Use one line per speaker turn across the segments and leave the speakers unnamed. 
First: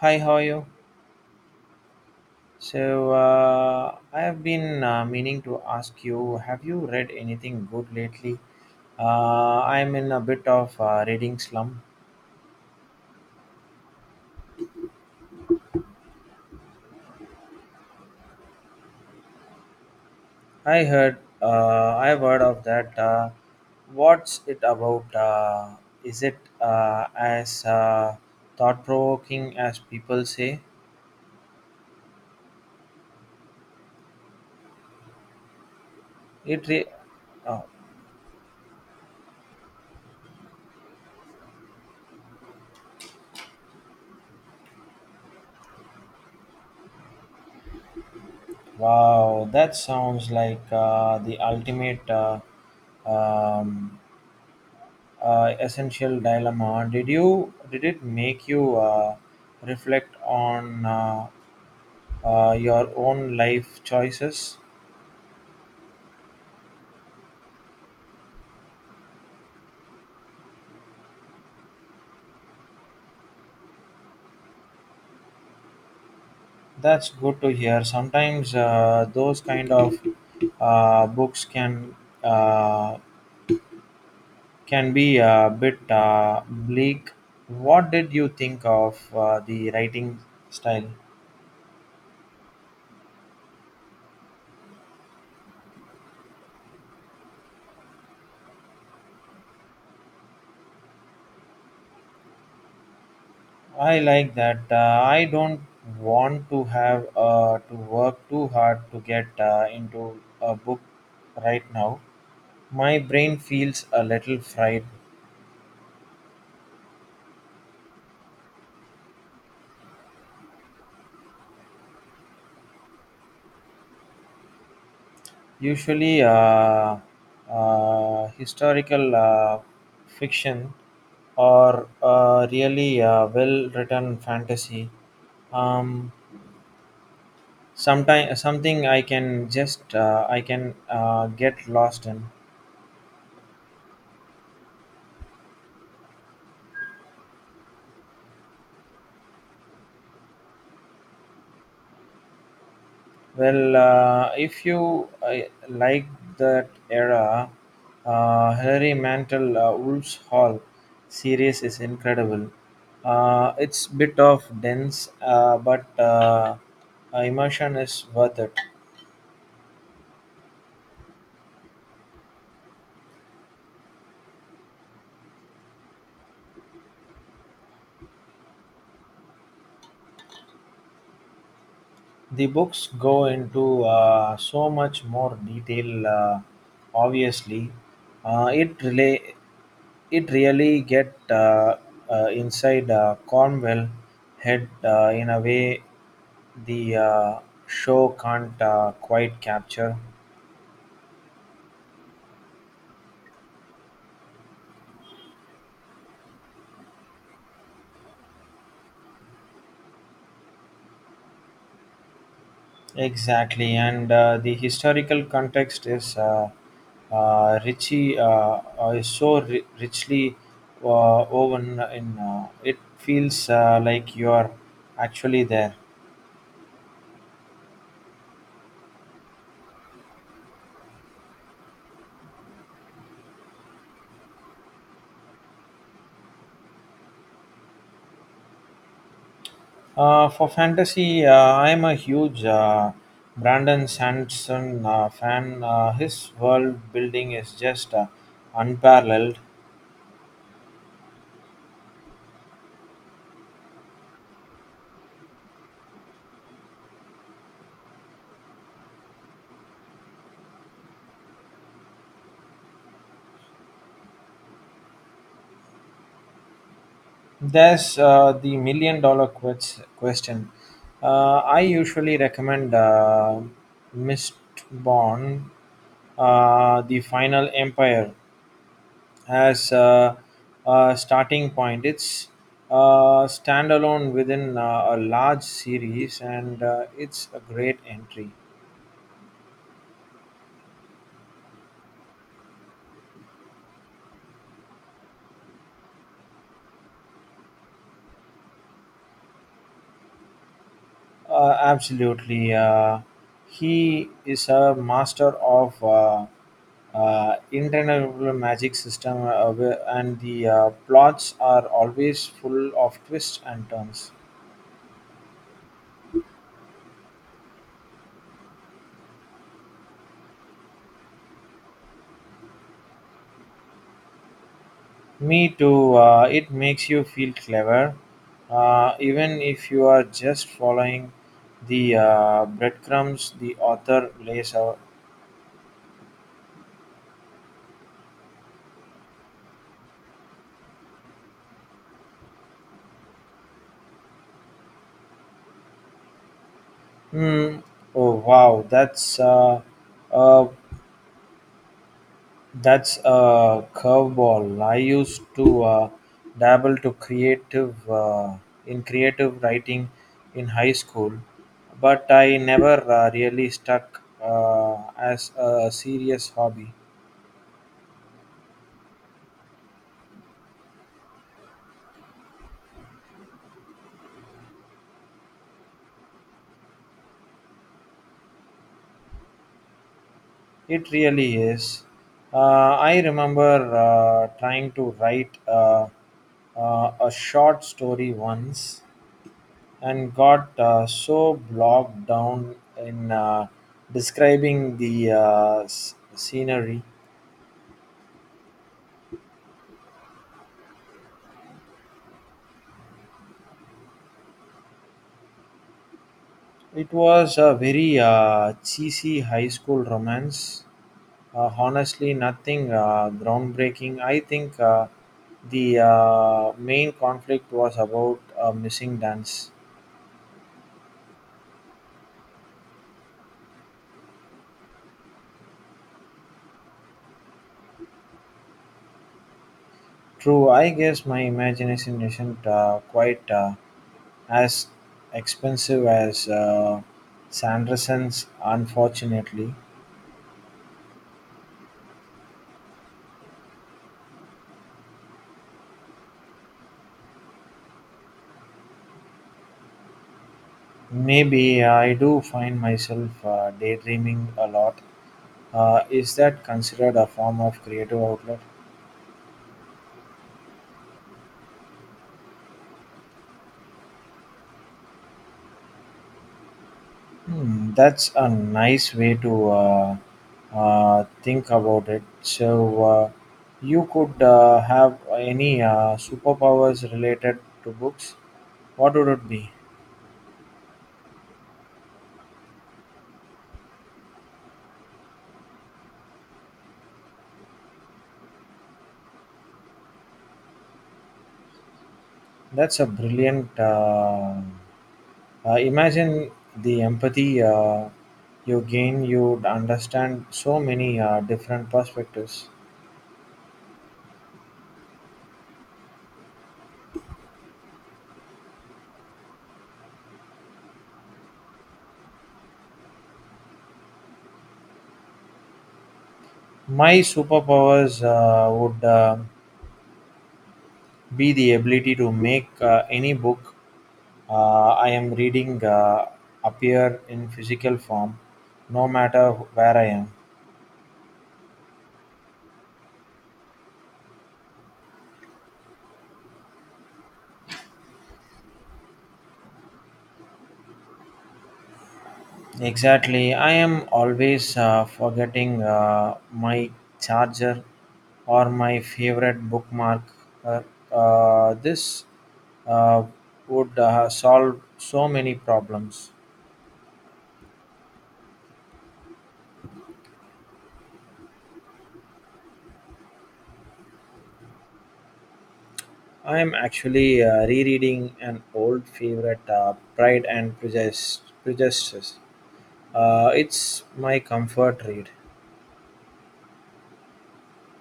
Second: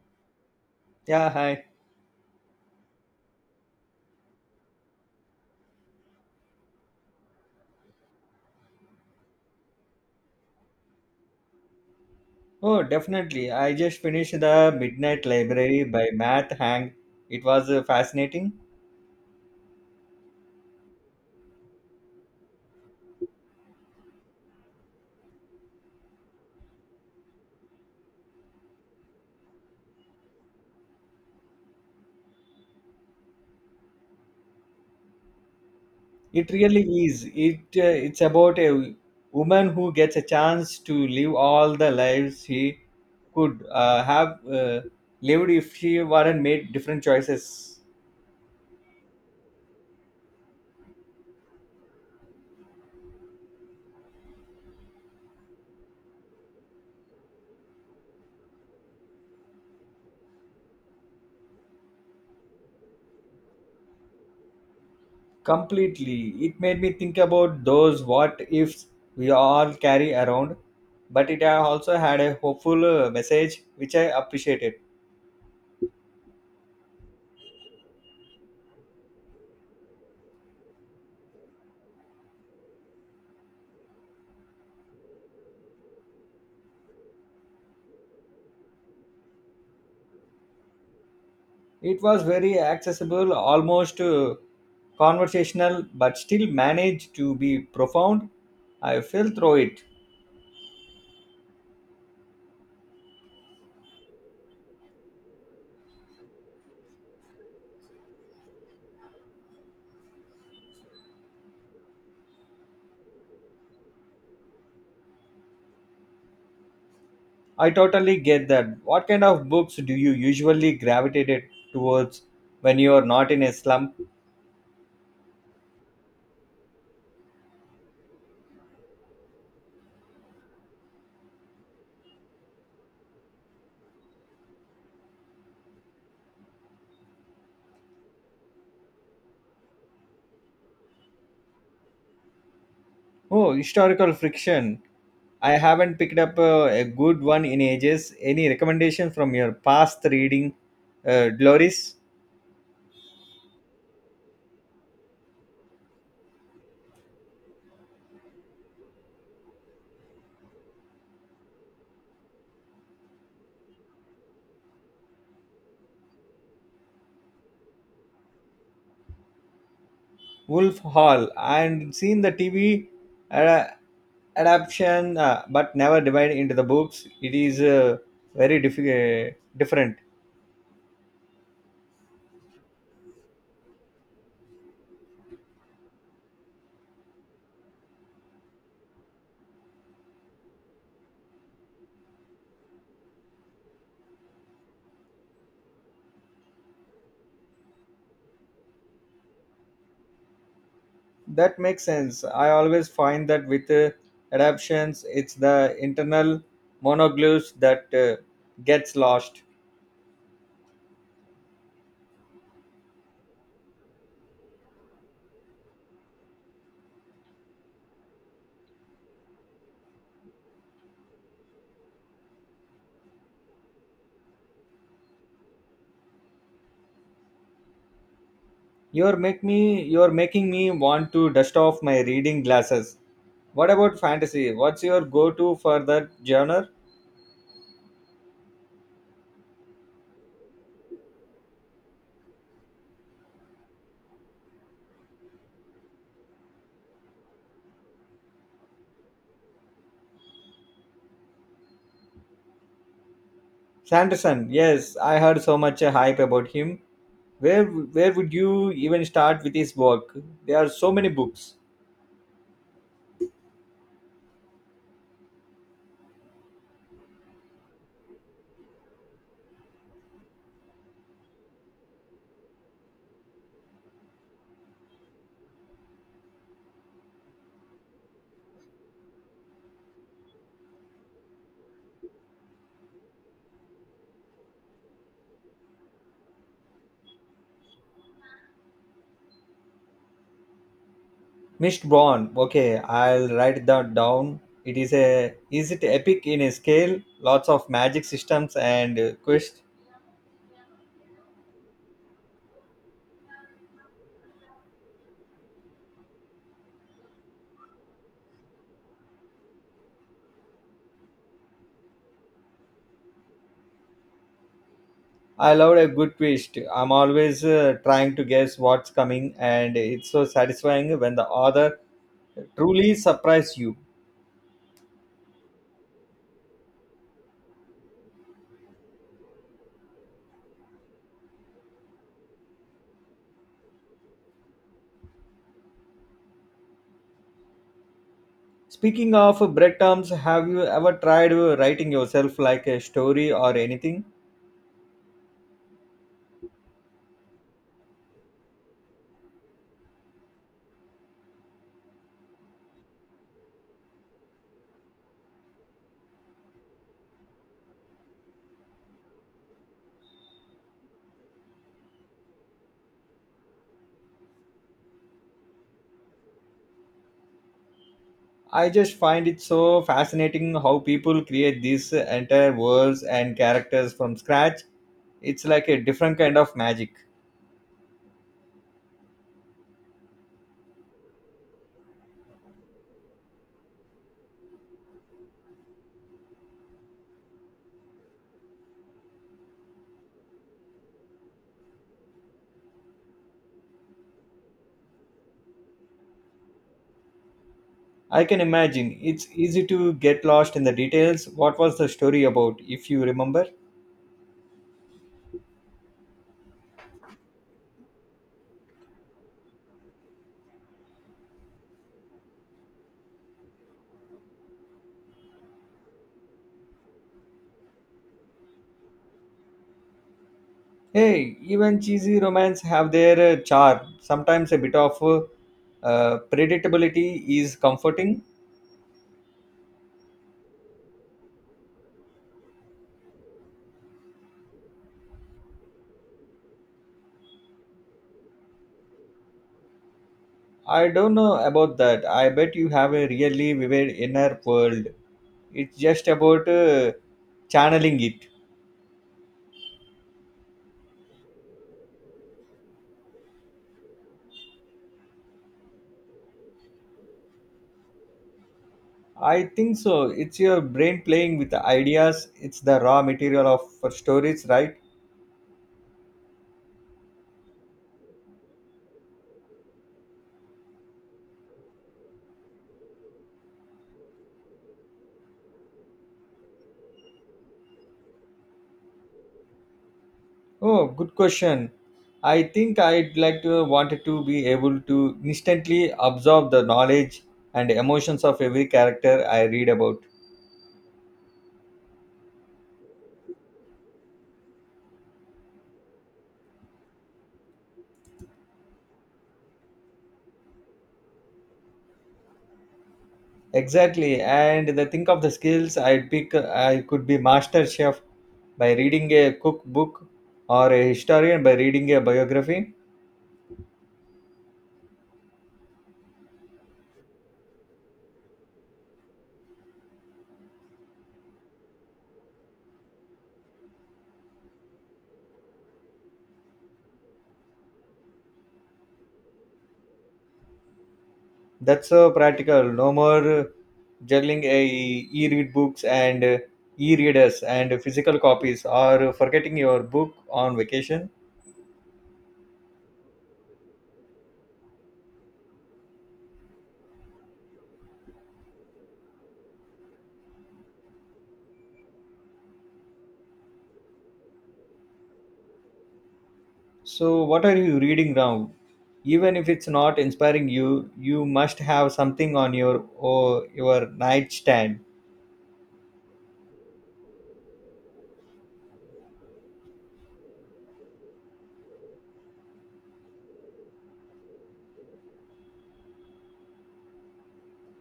Hi, how are you?
Yeah, hi.
So I have been meaning to ask you, have you read anything good lately? I'm in a bit of reading slump.
Oh, definitely. I just finished The Midnight Library by Matt Hang. It was fascinating.
I've heard of that. What's it about? Is it as thought-provoking as people say?
It
It
really
re-
is. It
oh,
uh, it's about a woman who gets a chance to live all the lives she could have lived if she weren't made different choices.
wow, that sounds like the ultimate um, essential dilemma. Did you did it make you reflect on your own life choices?
Completely. It made me think about those what ifs we all carry around, but it also had a hopeful message which I appreciated.
That's good to hear. Sometimes those kind of books uh, can be a bit bleak. What did you think of the writing style?
It was very accessible, almost conversational, but still managed to be profound. I fell through it.
I like that. I don't want to have to work too hard to get into a book right now. My brain feels a little fried.
I totally get that. What kind of books do you usually gravitate towards when you are not in a slump?
Usually, historical fiction or really well written fantasy. Um, sometime something I can just I can get lost in.
Oh, historical friction. I haven't picked up a good one in ages. Any recommendation from your past reading, Gloris?
Well, if you like that era, Hilary Mantel Wolf's Hall series is incredible. It's bit of dense, but immersion is worth it.
Wolf Hall and seen the TV ada- adaptation, but never divided into the books. It is very different.
The books go into so much more detail obviously. uh, it relay it really get inside cornwell head in a way the show can't quite capture.
That makes sense. I always find that with adaptations, it's the internal monoglyphs that gets lost.
Exactly, and the historical context is richy, is so ri- richly woven in. It feels like you are actually there.
You're making me want to dust off my reading glasses. What about fantasy? What's your go-to for that genre?
For fantasy, I am a huge Brandon Sanderson fan. His world building is just unparalleled.
Sanderson, yes, I heard so much hype about him. Where where would you even start with his work? There are so many books.
There's the million dollar question. I usually recommend Mistborn, The Final Empire, as a starting point. It's standalone within a large series, and it's a great entry.
Mist Born. Okay, I'll write that down. It is a is it epic in a scale? Lots of magic systems and quest.
Absolutely. He is a master of internal magic system, and the plots are always full of twists and turns.
I love a good twist. I'm always trying to guess what's coming, and it's so satisfying when the author truly surprises you.
Me too. It makes you feel clever, even if you are just following the breadcrumbs the author lays out.
Speaking of breadcrumbs, have you ever tried writing yourself like a story or anything?
Hmm. Oh wow, a That's a curveball. I used to dabble to creative in creative writing in high school, but I never really stuck as a serious hobby.
I just find it so fascinating how people create these entire worlds and characters from scratch. It's like a different kind of magic.
It really is. Uh, I remember trying to write a short story once, and got so bogged down in describing the scenery.
I can imagine. It's easy to get lost in the details. What was the story about, if you remember?
It was a very cheesy high school romance. Honestly, nothing groundbreaking. I think the main conflict was about a missing dance.
Hey, even cheesy romance have their charm. Sometimes a bit of predictability is comforting.
True, I guess my imagination isn't quite as expensive as Sanderson's, unfortunately.
I don't know about that. I bet you have a really vivid inner world. It's just about channeling it.
Maybe I do find myself daydreaming a lot. Is that considered a form of creative outlet?
I think so. It's your brain playing with the ideas. It's the raw material of for stories, right?
Hmm, that's a nice way to think about it. So, you could have any superpowers related to books. What would it be?
Oh, good question. I think I'd like to wanted to be able to instantly absorb the knowledge and emotions of every character I read about.
That's a brilliant. Imagine the empathy you gain. You'd understand so many different perspectives.
Exactly, and the think of the skills I'd pick. I could be master chef by reading a cookbook or a historian by reading a biography.
My superpowers would be the ability to make any book I am reading appear in physical form, no matter where I am.
That's so practical. No more juggling a e-read books and e-readers and physical copies or forgetting your book on vacation.
Exactly. I am always forgetting my charger or my favorite bookmark. Uh, this uh, would solve so many problems.
So what are you reading now? Even if it's not inspiring you, you must have something on your or your nightstand.
I'm actually rereading an old favorite, Pride and Prejudice. Prejudice. It's my comfort read.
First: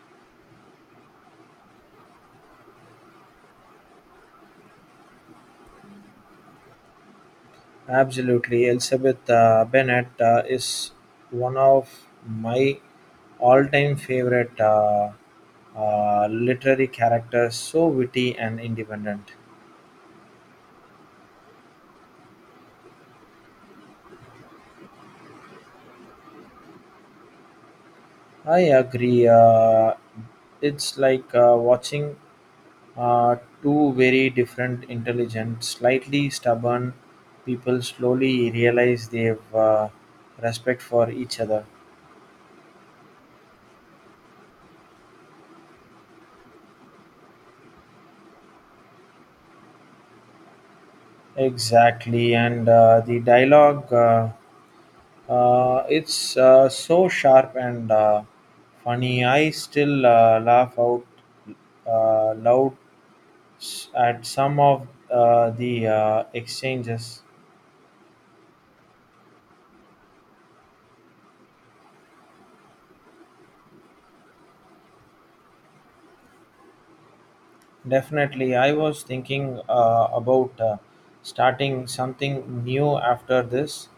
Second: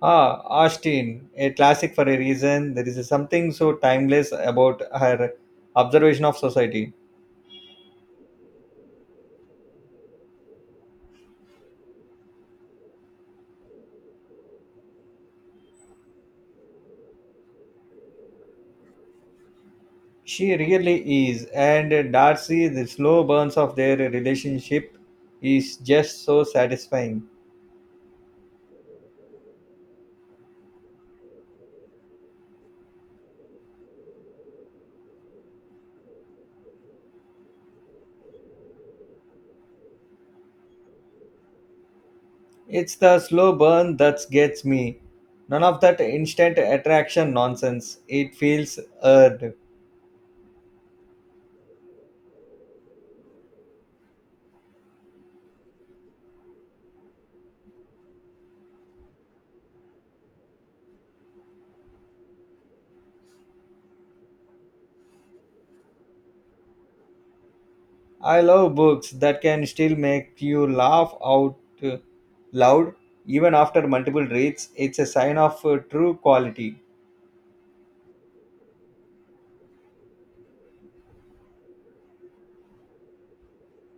Ah, Austin, a classic for a reason. There is something so timeless about her observation of society.
Absolutely. Elizabeth Bennet is one of my all time favorite literary characters, so witty and independent.
She really is, and Darcy, the slow burns of their relationship is just so satisfying.
I agree. It's like watching uh, two very different, intelligent, slightly stubborn people slowly realize they've respect for each other.
It's the slow burn that gets me. None of that instant attraction nonsense. It feels earned.
Exactly, and the dialogue. It's so sharp and funny. I still laugh out loud at some of the exchanges.
I love books that can still make you laugh out uh, loud even after multiple reads. It's a sign of true quality.
Definitely, I was thinking about starting something new after this,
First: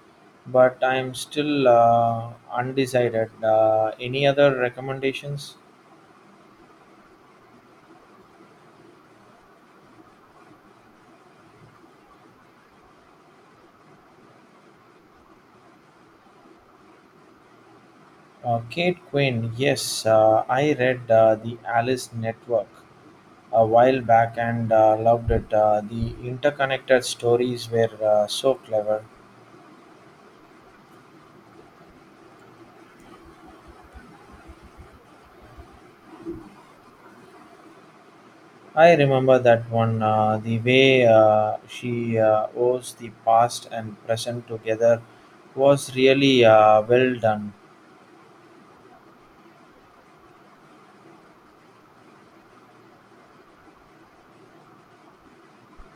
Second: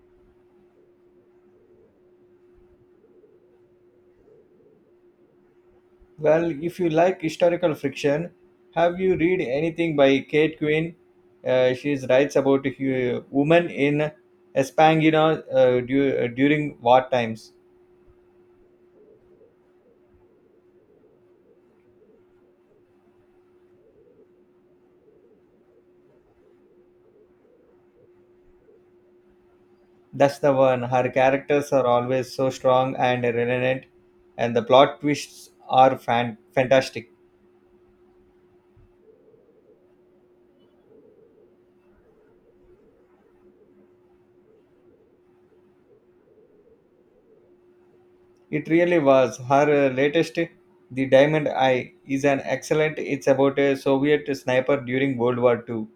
but I'm still undecided. Any other recommendations?
Well, if you like historical fiction, have you read anything by Kate Quinn? She writes about women in Espangina during war times.
Kate Quinn, yes, I read The Alice Network a while back and loved it. The interconnected stories were so clever.
That's the one. Her characters are always so strong and relevant, and the plot twists are fantastic.
I remember that one. The way she owes the past and present together was really well done.
It really was. Her latest, The Diamond Eye, is an excellent. It's about a Soviet sniper during World War Two.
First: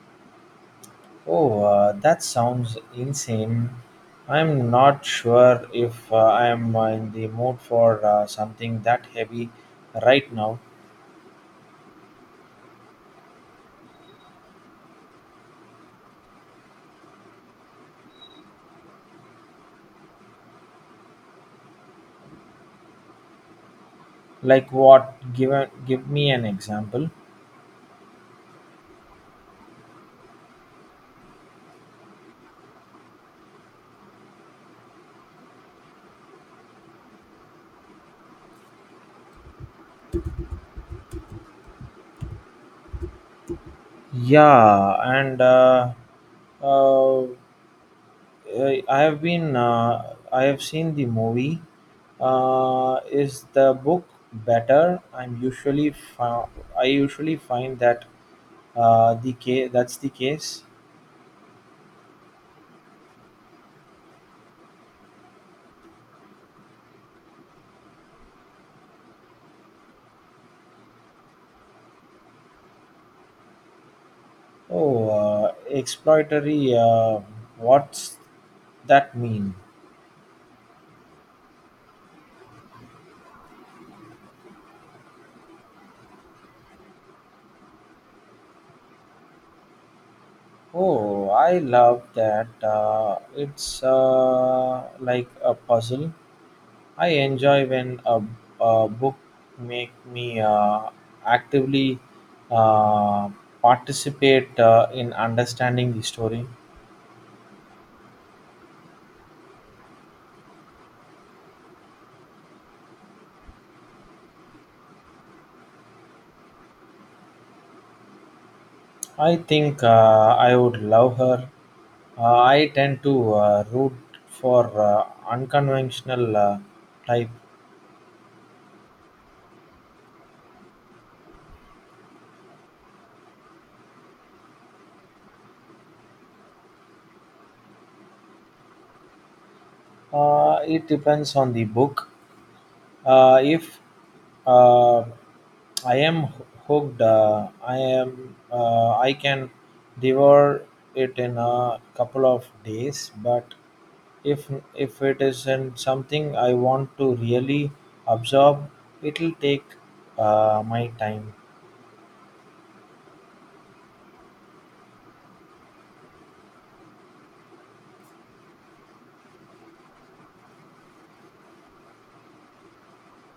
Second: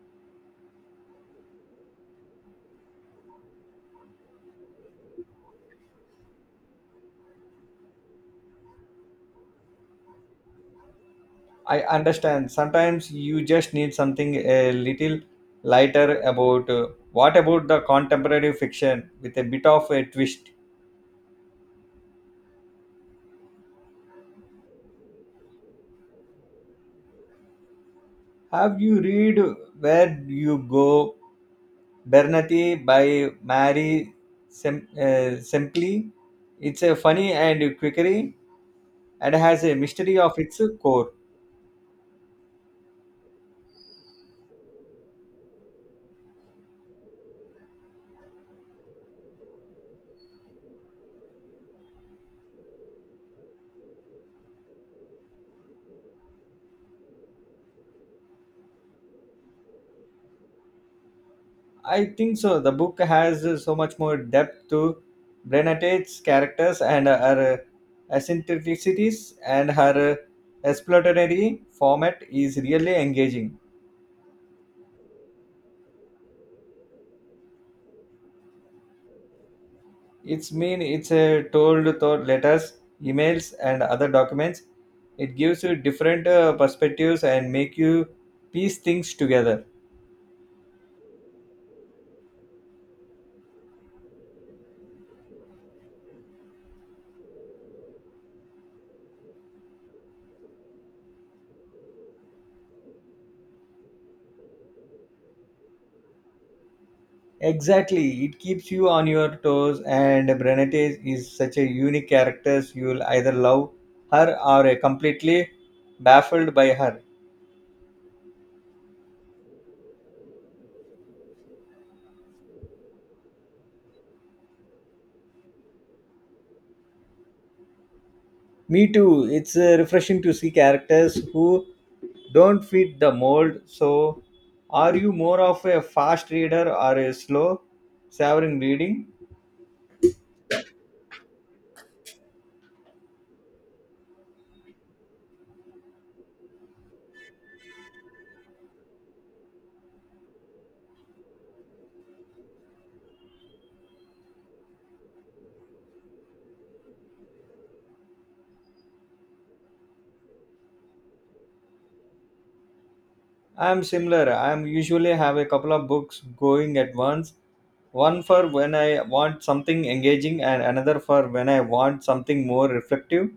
Oh, that sounds insane. I'm not sure if I am in the mood for something that heavy right now.
I understand. Sometimes you just need something a little lighter about. What about the contemporary fiction with a bit of a twist?
Like what? Give me an example.
Have you read Where You Go, Bernati by Mary Sempley? It's a funny and quickery and has a mystery of its core.
Yeah, and uh, I have seen the movie. Is the book better? I usually find that that's the case.
I think so. The book has so much more depth to Brennett's characters and her eccentricities, and her exploratory format is really engaging.
Oh, exploitatory. What's that mean?
It's mean it's told through letters, emails, and other documents. It gives you different perspectives and make you piece things together.
Oh, I love that. It's like a puzzle. I enjoy when a book make me actively uh, participate in understanding the story.
Exactly, it keeps you on your toes, and Brenetes is such a unique character. You'll either love her or are completely baffled by her.
I think I would love her. I tend to root for unconventional type.
Me too. It's refreshing to see characters who don't fit the mold. So, are you more of a fast reader or a slow, savoring reading?
It depends on the book. If uh, I am hooked, I can devour it in a couple of days. But if it isn't something I want to really absorb, it'll take my time.
I'm similar. I'm usually have a couple of books going at once. One for when I want something engaging and another for when I want something more reflective.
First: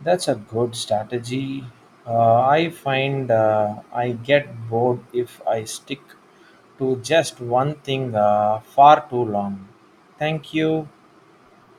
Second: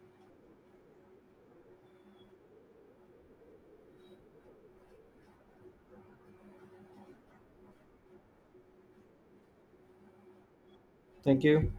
That's a good strategy. I find I get bored if I stick to just one thing far too long. Thank you.
Thank you.